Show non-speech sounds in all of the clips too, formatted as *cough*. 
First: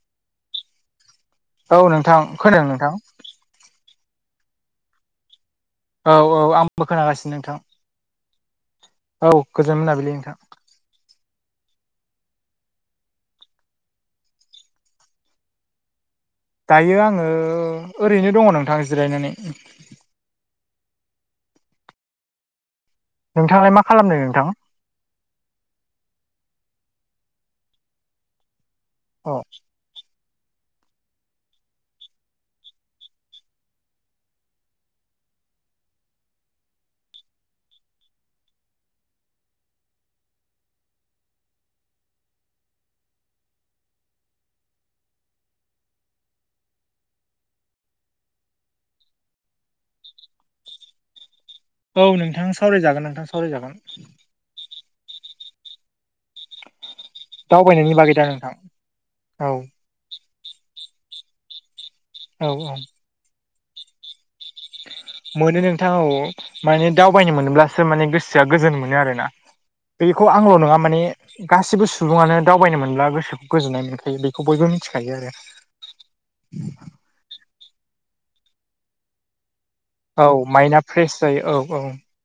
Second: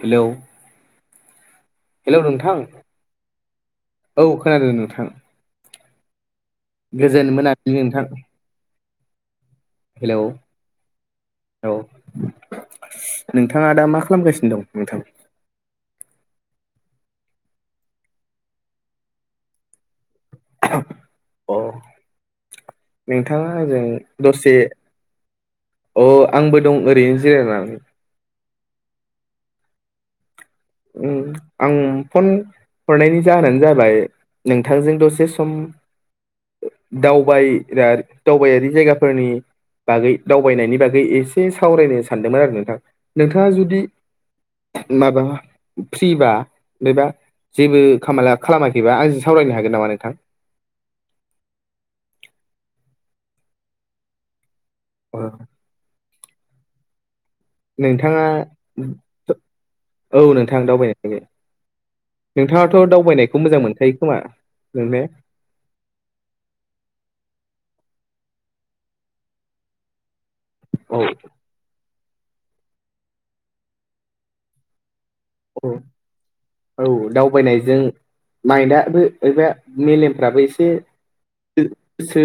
Hello hello नोंथां औ खोनादों नोंथां औ औ आंबो खोनागासिनो गोजोन मोनाबिलि नोंथां औ गोजोन मोनाबिलि हेलौ नोंथां। औ नोंथाङा दा मा खालामगासिनो दं नोंथां? दायो आङो ओरैनो दङ नोंथां जिरायनानै अह नोंथाङा नोंथाङालाय मा ओजों खालामदों नोंथां दसे अ आंबो दं ओरैनो जिरायनानै औ उम आं फन हरनायनि जाहोनानो जाबाय नोंथांजों दसे सम दावबाय दावबायारि जायगाफोरनि बागै दावबायनायनि बागै एसे सावरायनो सानदोंमोन आरो नोंथां नोंथाङा जुदि माबा फ्रिबा बेबा जेबो खामा खालामाखैबा आं सावरायनो हागोन नामा नोंथां? औ नोंथां सावरायजागोन नोंथां सावरायजागोन। अ दावबायनायनि बागै दा नोंथाङा नोंथां औ औ नोंथां दावबायनाय औ औ नोंथाङाथ' दावबायनायखौ मोजां मोनखायो खोमा? नोंने मोनो नोंथां औ माने दावबायनो मोनोब्लासो माने गोसोआ गोजोन मोनो आरोना। बेखौ आंल' नङा औ माने गासिबो सु सुबुंङानो दावबायनो मोनब्ला गोसोखौ गोजोननाय मोनखायो बेखौ बयबो मिथिखायो आरो औ औ दावबायनायजों माइनड दाबो एबा औ मेलेमफ्राबो एसे माइन्दआ फ्रेस जायो औ औ सो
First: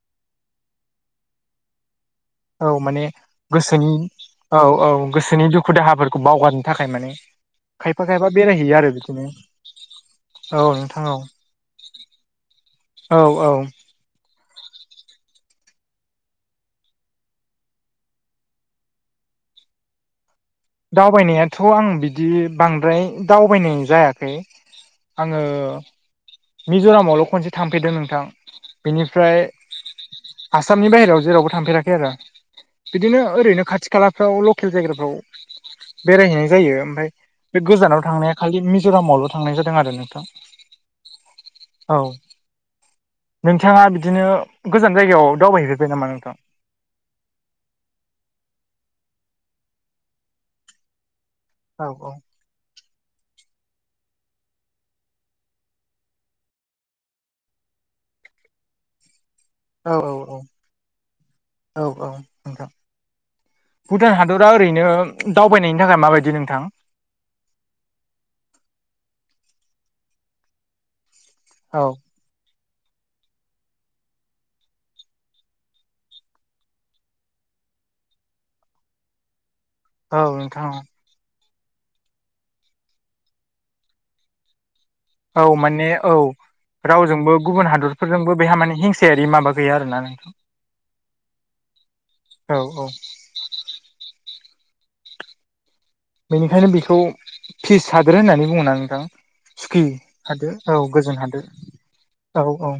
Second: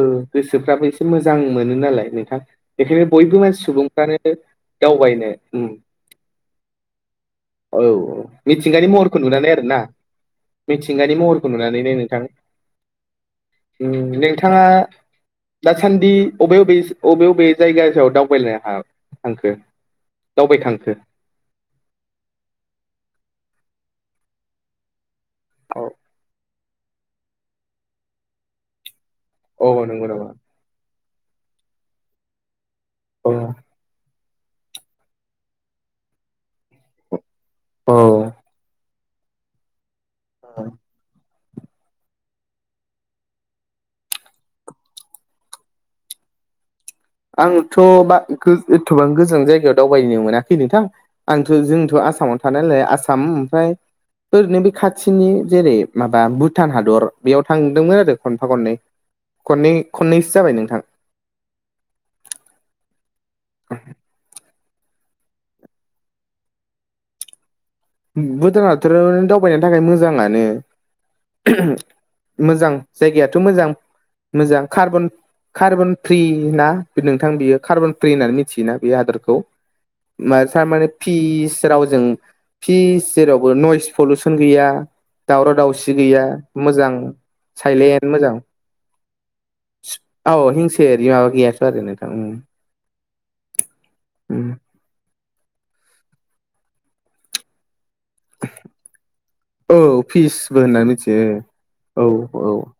ओ गोसोफ्राबो एसे मोजां मोनो नालाय नोंथां। औ माने बेखायनो बयबो मानसि गोसोनि सुबुंफ्रानो औ औ दावबायनो गोसोनि उम दुखु दाहाफोरखौ बावगारनो थाखाय माने औ खायफा खायफा बेरायहैयो आरो मिथिंगानि महरखौ बिदिनो नुनानै आरो ना औ नोंथां मिथिंगानि औ महरखौ नुनानैनो नोंथां औ औ ओम नोंथाङा दासान्दि बबे बबे बबे बबे जायगा सायाव दावबायलायनो ह थांखो? दावबायखा दावबायनायाथ' आं बिदि बांद्राय दावबायनाय जायाखै। आंङो औ मिज'रामावल' खनसे थांफेरदों नोंथां बेनिफ्राय औ नंगौ नामा आसामनि बाहेरायाव जेरावबो थांफेराखै आरो बिदिनो औ ओरैनो खाथि खालाफ्राव लकेल जायगाफ्राव बेरायहैनाय जायो ओमफफ्राय बे औ गोजानाव थांनाया खालि मिज'रामावल' थांनाय जादों आरो नोंथ *inaudible* औ नोंथाङा बिदिनो गोजान जायगायाव दावबायहैफैबाय नामा नोंथां? आंथ' बा एथ'बां गोजान जायगायाव दावबायनो मोनाखै नोंथां। आंथ' औ जोंथ' औ आसामाव थानायलाय आसाम ओमफ्राय ओरैनो बे खाथिनि जेरै माबा भुटान हादर बेयाव थांदोंमोन आरो खनफा खननै खननै औ औ खननैसो औ जाबाय नोंथां औ औ नोंथां भुटान हादरा ओरैनो दावबायनायनि थाखाय माबायदि नोंथां? भुटानहादोर आव दावबायनो थाखाय मोजाङानो औ मोजां जायगायाथ' मोजां मोजां कार्बन कार्बन फ्रि ना नोंथां बियो कार्बन फ्रि होननानै मिथियोना बे हादोरखौ? औ नोंथां थारमाने फिस रावजों फिस जेरावबो नयस पलउसन गैया औ दावराव माने दावसि औ गैया मोजां रावजोंबो गुबुन सायलेट हादरफोरजोंबो मोजां बेहा माने हिंसायारि माबा गैया आरोना नोंथां। औ हिंसायारि माबा गैयाथ' आरो नोंथां उम औ औ बेनिखायनो बेखौ फिस सादोरो होननानै बुङोना नोंथां? औ सुखि फिसबो हादोर औ होननानै मिथियो गोजोन हादोर औ औ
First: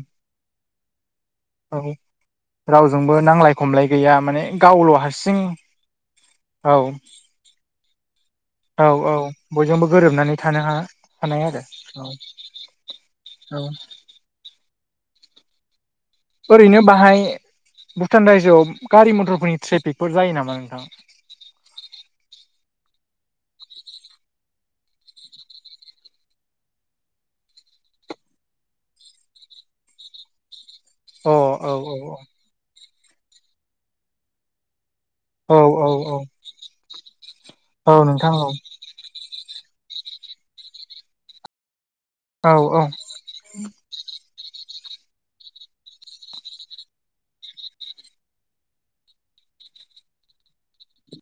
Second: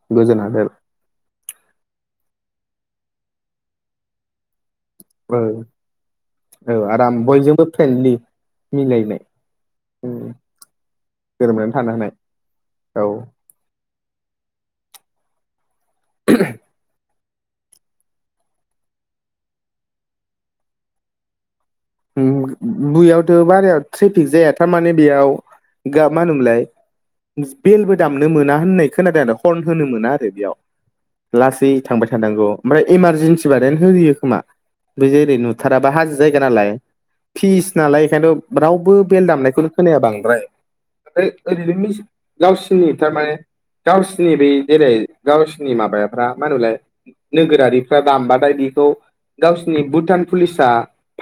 औ रावजोंबो नांलाय खमलाय गैया माने गावल' हारसिं औ औ आराम बयजोंबो फ्रेन्डलि औ औ मिलायनाय बयजोंबो उम गोरोबनानै थानो ह हानाय आरो गोरोबनानै थानो हानाय औ औ ओरैनो बाहाय भुटान रायजोआव गारि मथरफोरनि ट्रेफिकफोर जायो नामा नोंथां? बुयावथ' बाराया ट्रेफिक जाया थारमाने बेयाव मा होनोमोनलाय बेलबो दामनो मोना होननाय खोनादों आरो हरन होनो मोना आरो बेयाव अ औ लासै थांबाय औ थानांगौ ओमफ्राय इमारजेन्सि बादायनो होयो खोमा बे जेरै औ औ नुथाराबा औ हाजो जायगा नालाय फिस नालाय औ नोंथां औ इखायनोथ' रावबो बेल दामनायखौनो खोनाया बांद्राय ओमफ्राय ओरैनो मि औ गावसोरनि थारमाने गावसिनि बै जेरै गावसिनि माबाफ्रा मा होनोमलाय नोगोरारिफ्रा दामबाथाय बेखौ गावसोरनि भुटान पुलिसा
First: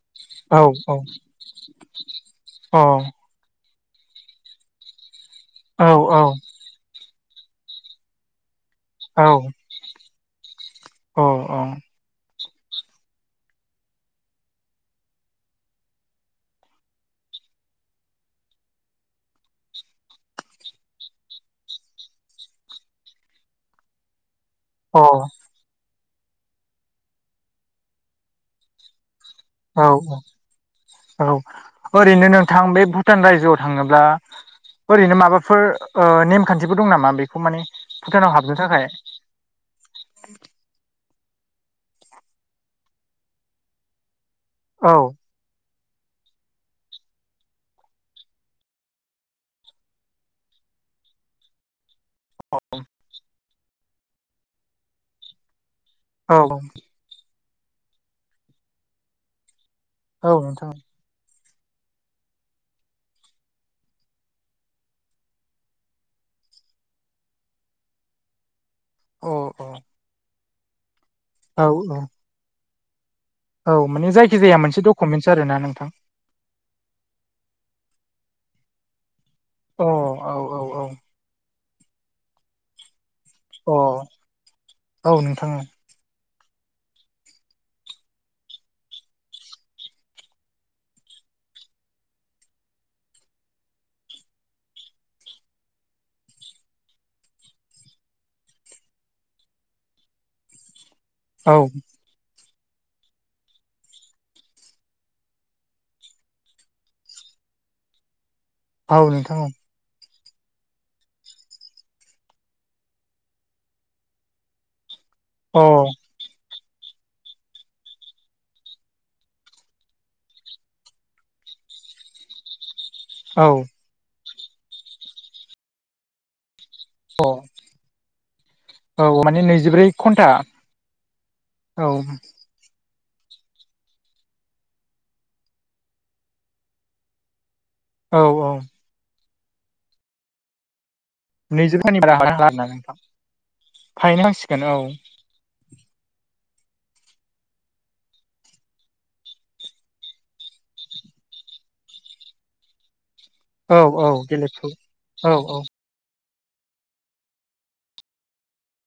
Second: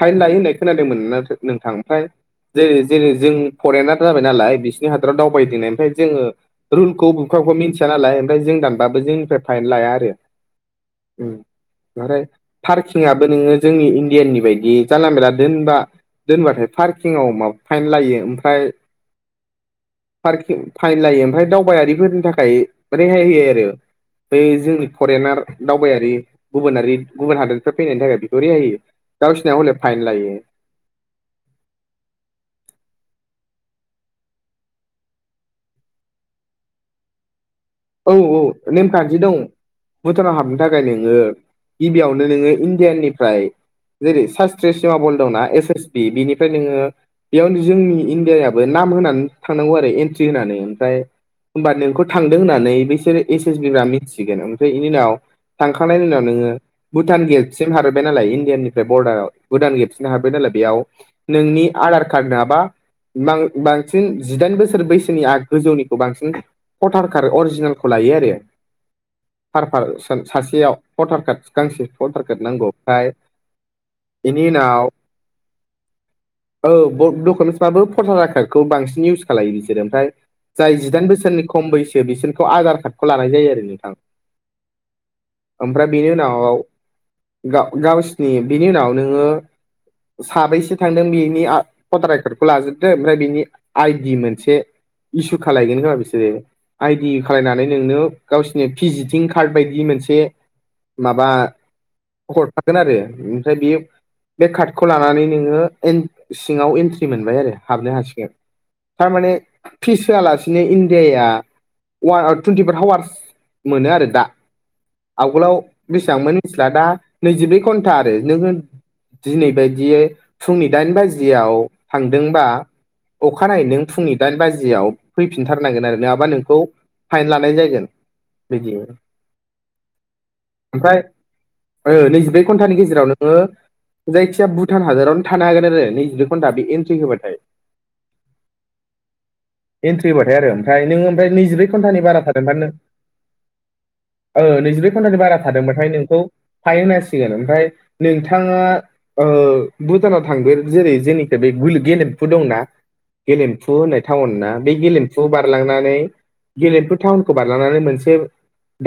फाइन लायो होननाय औ औ खोनादोंमोना नोंथां ओमफ्राय जेरै अ जेरै जों फरेेनार जाबाय नालाय बिसोरनि हादराव दावबायदिनाय औ अ ओमफ्राय जोंङो रुलखौ अबखोबा अबखोबा मिन्थिया नालाय ओमफ्राय जों दानबाबो जोंनिफ्राय फाइन लाया आरो अ औ ओमफ्राय पार्किबो नोंङो जोंनि इण्डियााननि बायदि जानला मला दोनबा दोनबाथाय पार्किंआव माबा फाइन लायो ओमफ्राय पार्किं फाइन लायो ओमफ्राय दावबायारिफोरनि थाखाय रेहाय होयो आरो बै जोंनि औ फरेनार दावबायारि गुबुनारि गुबुन हादोरनिफ्राय फैनायनि थाखाय बेखौ रेहायो गावसिनिया हले फाइन औ लायो। औ ओरैनो नोंथां बे भुटान रायजोआव थाङोब्ला ओरैनो माबाफोर ओ नेमखान्थिबो दं नामा बेखौ माने औ भुटानाव औ हाबनो थाखाय नेमखान्थि दं। भुटानाव हाबनो थाखाय नोङो गिबियावनो नोङो इण्डियाननिफ्राय जेरै सा टेस औ सिमा बल दंना एस एस प बिनिफ्राय नोङो बेयावनो जोंनि इण्डियाबो नाम होनानै थांनांगौ आरो एन्ट्रि होनानै ओमफ्राय होमबा नोंखौ थांदों होन्नानै बैसोर एस एस बि *unintelligible* मिथिगोन ओमफ्राय बेनि उनाव थांखांनायनि उनाव औ नोङो भुटान गेटसिम हाबोबबाय नालाय इण्डियानिफ्राय बरडाराव भुटान गेटसिम हाबबाय औ नालाय नोंथां बेयाव नोंनि आधार कार्ड नोङाबा बांसिन जिदाइन बोसोर बैसोनि आ गोजौनिखौ बांसिन हथारखार अरजि *unintelligible* लायो औ आरो सासेयाव भटार कार्ड औ गांसे औ भटार *unintelligible* *unintelligible* नांगौ औ माने बेनि जायखिजाया मोनसे उनाव डकुमेन्टस आरो ना नोंथां औ *unintelligible* डकुमेन्सबाबो फटार आयकारखौ बांसिन इउस खालायो बिसोरो अ ओमफ्राय औ औ जाय औ जिदाइन बोसोरनि खम बैसो बिसोरखौ आधार कार्डखौ लानाय जायो आरो *unintelligible* नोंथां अ औ नोंथां आमफ्राय बिनि उनावाव गाव-गावसिनि बिनि उनाव नोङो साबैसे थांदों बेनि आ पटार आयकारखौ लाजोबदो ओमफ्राय बिनि आइदि मोनसे इसु खालायगोन खोमा बिसोरो आइदि खालायनानै नोंनो गावसिरनि भिजिटिं कार्ड बायदि मोनसे माबा औ हरफागोन आरो ओमफ्राय बेयो बे कार्डखौ लानानै नोङो एन सिङाव एन्ट्रि मोनबाय आरो हाबनो हासिगोन। औ थारमाने नोंथां औ फिस होआलासिनो इण्डियाया वा टुन्टिफर हावार्स मोनो आरो दा आवगोलाव अ बेसेबांमोन निस्ला दा नैजिब्रै घन्टा आरो नोङो दिनै बायदियै फुंनि दाइन बाजियाव थांदोंबा औ अखानायै नों फुंनि दाइन बाजियाव फैफिनथारनांगोन आरो नोङाबा नोंखौ फाइन लानाय जागोन बिदि अ औ माने नैजिब्रै घन्टा ओमफ्राय औ ओ घन्टानि गेजेराव नोङो जायखिया भुटान हादरावनो थानो हागोन आरो नैजब्रै घन्टा बे एन्ट्रि होबाथाय औ औ एन्ट्रि होबाथाय आरो ओमफ्राय नोङो ओमफ्राय नैजिब्रै घन्थानि घन्टानि बारा हाबनो हाला थादोंबा आरोना नों नोंथां फायनो ओ नांसिगोन औ नैजिब्रै घन्टानि बारा थादोंबाथाय नोंखौ फाइ होनांसिगोन ओमफ्राय नोंथाङा ओ भुटानाव थादो जेरै जेनिफ्राय बे गेलेमफु दंना गेलेम्फु औ होननाय औ टाउनना गेलेखौ बे गेलेम्फु औ औ बारलांनानै गेलेमफु थटाउनखौ बारलांनानै मोनसे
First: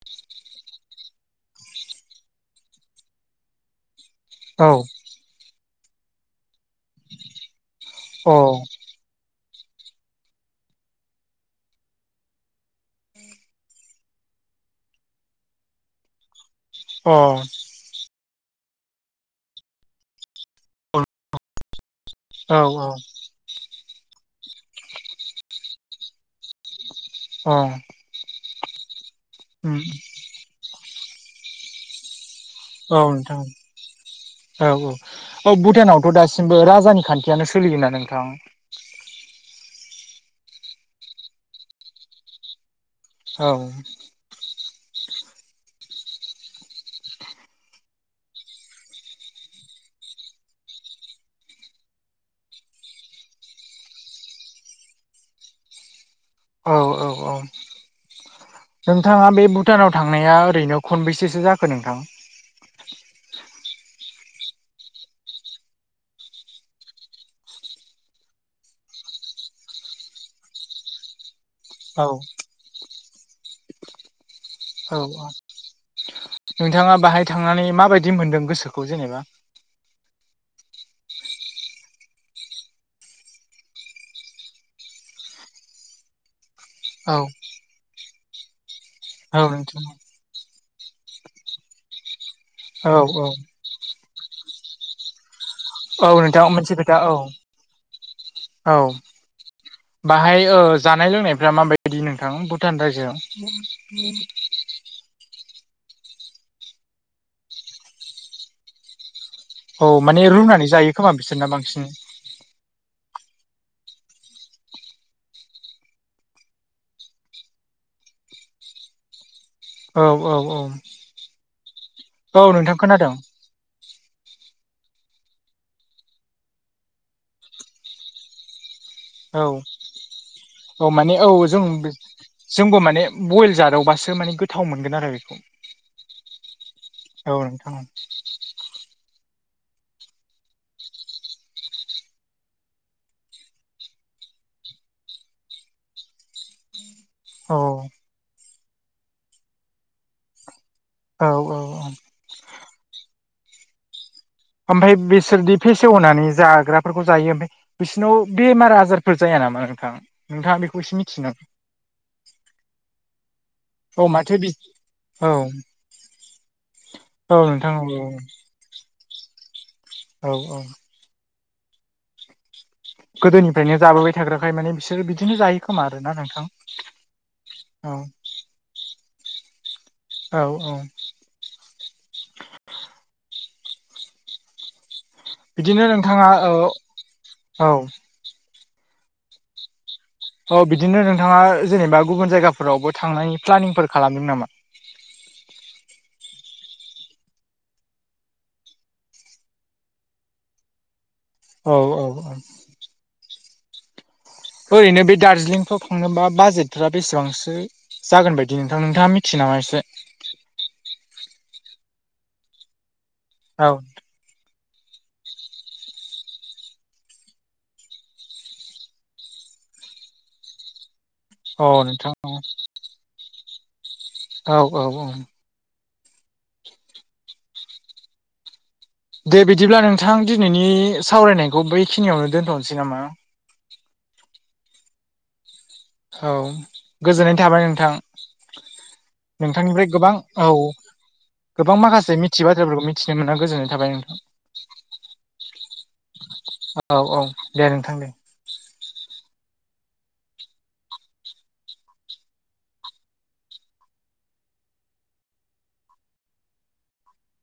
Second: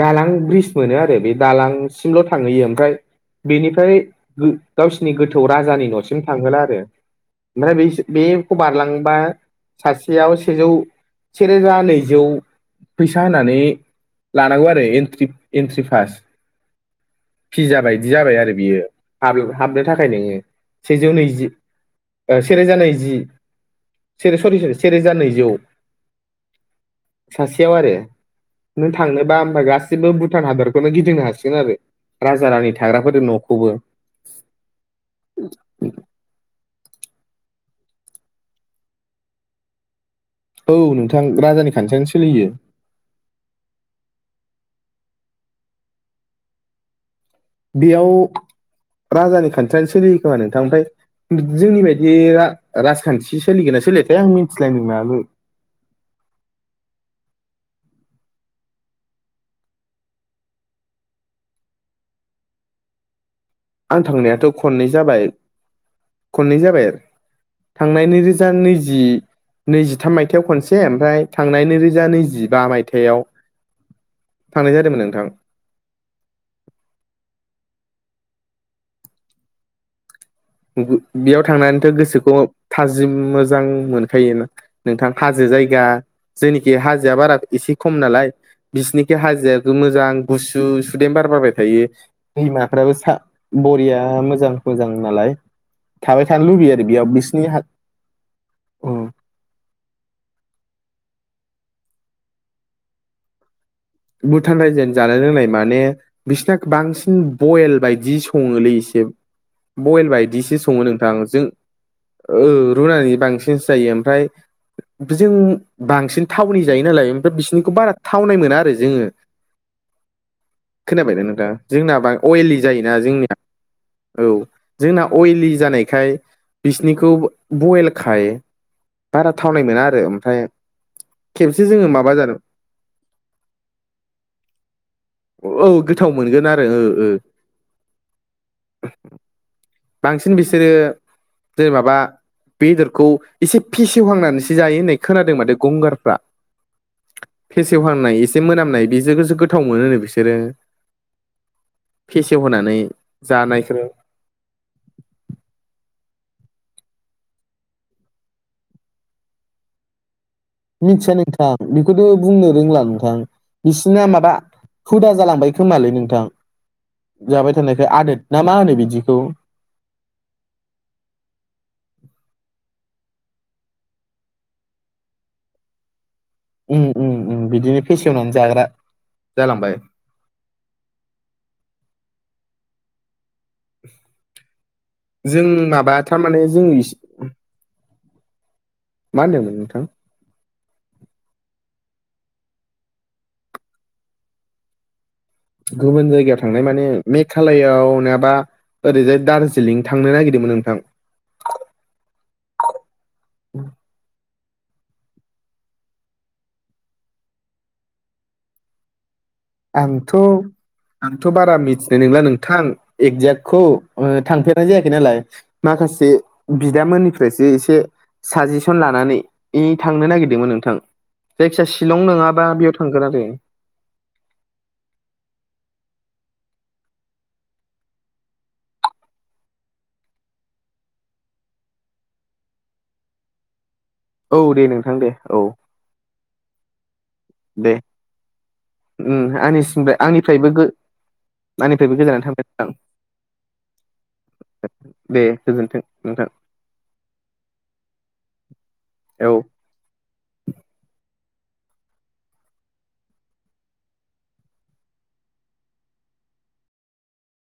दालां ब्रिज मोनो आरो बे दालांसिमल' थांहैयो ओमफ्राय बेनिफ्राय गो औ अ गावसिनि गोथौ राजानि न'सिम थांहोला आरो ओमफ्राय बे बेखौ बारलांबा सासेयाव सेजौ सेरोजा नैजौ फैसा होनानै लानांगौ आरो एन्ट्रि एन्ट्रि पास अ भिजाबायबिदि जाबाय आरो बियो हाब-हाबनो थाखाय नोङो सेजौ नैजि ओ औ सेरोजा औ नैजि सरि सरि सेरोजा नैजौ अ सासेयाव आरो नों थांनोबा ओमबा उम गासिबो भुटान हादरखौनो गिदिंनो हासिगोन आरो राजा रानि औ थाग्राफोरदो नोंथां न'खौबो औ औ औ भुटानावथ' दासिमबो राजानि खान्थियानो सोलियोना नोंथां? औ नोंथां राजानि खान्थियानो सोलियो। औ। बेयाव राजानि खान्थियानो सोलियो खोमा नोंथां ओमफ्राय जोंनि बायदि रा-राजखान्थि सोलिगोन ना सोलियाथाय आं मोनथिलाय नोंलाबो। औ औ औ। नोंथाङा बे भुटानाव थांनाया ओरैनो खनबेसेसो जाखो नोंथां? आं थांनायाथ' खननै जाबाय खननै जाबाय। थांनाय नैरोजा नैजि नैजिथाम मायथाइयाव खनसे ओमफ्राय थांनाय नैरोजा औ नैजिबा मायथाइयाव थांनाय औ जादोंमोन नोंथां। औ नोंथाङा बाहाय थांनानै माबायदि मोनदों गोसोखौ जेनेबा? बे-बेयाव थांनानैथ' गोसोखौ थाजिम मोजां मोनखायोना। नोंथां हाजो जायगा जोंनिखि हाजोआ औ बारा एसे खम नालाय बिसिनिखै औ हाजोयाबो नोंथां मोजां। गुसु सुदेम बार बारबाय थायो औ दैमाफ्राबो सा बरिया मोजां मोजां नालाय। औ थाबाय थानो नोंथां लुबैयो मोनसे आरो खोथा बेयाव औ बिसिनि हा औ। बाहाय जानाय लोंनायफ्रा माबायदि नोंथां भुटान रायजोआव। भुटान रायजोआनि जानाय लोंनाय माने बिसिना बांसिन बयेल बायदि सङोलै एसे। औ बयल माने बायदिसो रुनानै सङो जायो खोमा नोंथां। जों बिसोरना बांसिन रुनानै बांसिनसो जायो। ओमफ्राय जों बांसिन थावनि जायो नालाय ओमफ्राय बिसिनिखौ बारा थावनाय मोना आरो जोङो। औ औ औ खोनाबायना नोंथां जोंना बा औ अयलि नोंथां जायोना खोनादों जोंनिया। औ जोंना अइलि जानायखाय बिसिनिखौ बयेल खाय बारा औ थावनाय मोना आरो ओमफ्राय औ माने औ जों खेबसे जोङो माबा जादों जोंबो माने बयल जादावबासो माने गोथाव मोनगोन आरो। औ गोथाव मोनगोन आरो ओ ओ। औ नोंथां बांसिन बिसोरो जेरै माबा बेदरखौ एसे फेसेवहांनानैसो जायो होननाय खोनादों माथो गंगारफ्रा। औ औ फेसेवहांनाय एसे मोनामनाय बेजोखोसो गोथाव मोनोनो बिसोरो। औ औ औ। फेसेव होनानै जानायखौ। ओमफ्राय बिसोरदि फेसेवनानै जाग्राफोरखौ जायो ओमफ्राय बिसिनाव बेमार आजारफोर जाया नामा नोंथां? नोंथाङा बेखौ एसे मिथिया मिथियो नामा नोंथां बेखौथ' बुंनो रोंला नोंथां बिसिना औ माबा माथो बि हुदा औ जालांबाय खोमालै नोंथां औ जाबाय नोंथां थानायखाय औ आदोद ना मा होनो बिदिखौ? औ औ। गोदोनिफ्रायनो जाबोबाय थाग्राखाय माने बिसोरो बिदिनो जायो खोमा आरो ना नोंथां। उम उम उम बिदिनो औ फेसेवनानै जाग्रा जालांबाय। औ औ। *inaudible* जों बिदिनो माबा नोंथाङा थारमाने औ जों औ मा होनदोंमोन नोंथां? औ बिदिनो नोंथाङा जेनेबा गुबुन जायगाफोरावबो थांनायनि प्लानिंफोर खालामदों नामा? गुबुन जायगायाव थांनाय माने मेघालयाव नंङाबा ओरैजाय दारजिलिं थांनो नागिरदोंमोन नोंथां। औ औ औ। *inaudible* ओरैनो बे दार्जिलिंफ्राव थांनोबा बाजेटफ्रा बेसेबांसो जागोन बायदि नोंथां? नोंथाङा मि थिनामासे आंथ' बारा मिथिनाय नंला नोंथां एगजेक्टखौ औ थांफेर फेरनाय जायाखै नालाय माखासे बिदामोननिफ्रायसो एसे साजेसन लानानै थांनो नागिरदोंमोन नोंथां औ जायखिजाया शिलं नोंथां नङाबा बेयाव थांगोना आरै। औ औ औ। दे बिदिब्ला नोंथां दिनैनि सावरायनायखौ बैखिनियावनो दोनथ'नोसै नामा? औ दे नोंथां दे औ। औ गोजोननाय थाबाय दे नोंथां। उम नोंथांनिफ्राय आंनिसिमफ्राय गोबां आंनिफ्रायबो औ गो गोबां आंनिफ्रायबो माखासे गोजानानै मिथियि थांबाय नोंथां बाथ्राफोरखौ मिथिनो मोना गोजोननाय थाबाय। दे गोजोनथों नोंथां। औ औ दे नोंथां दे। औ।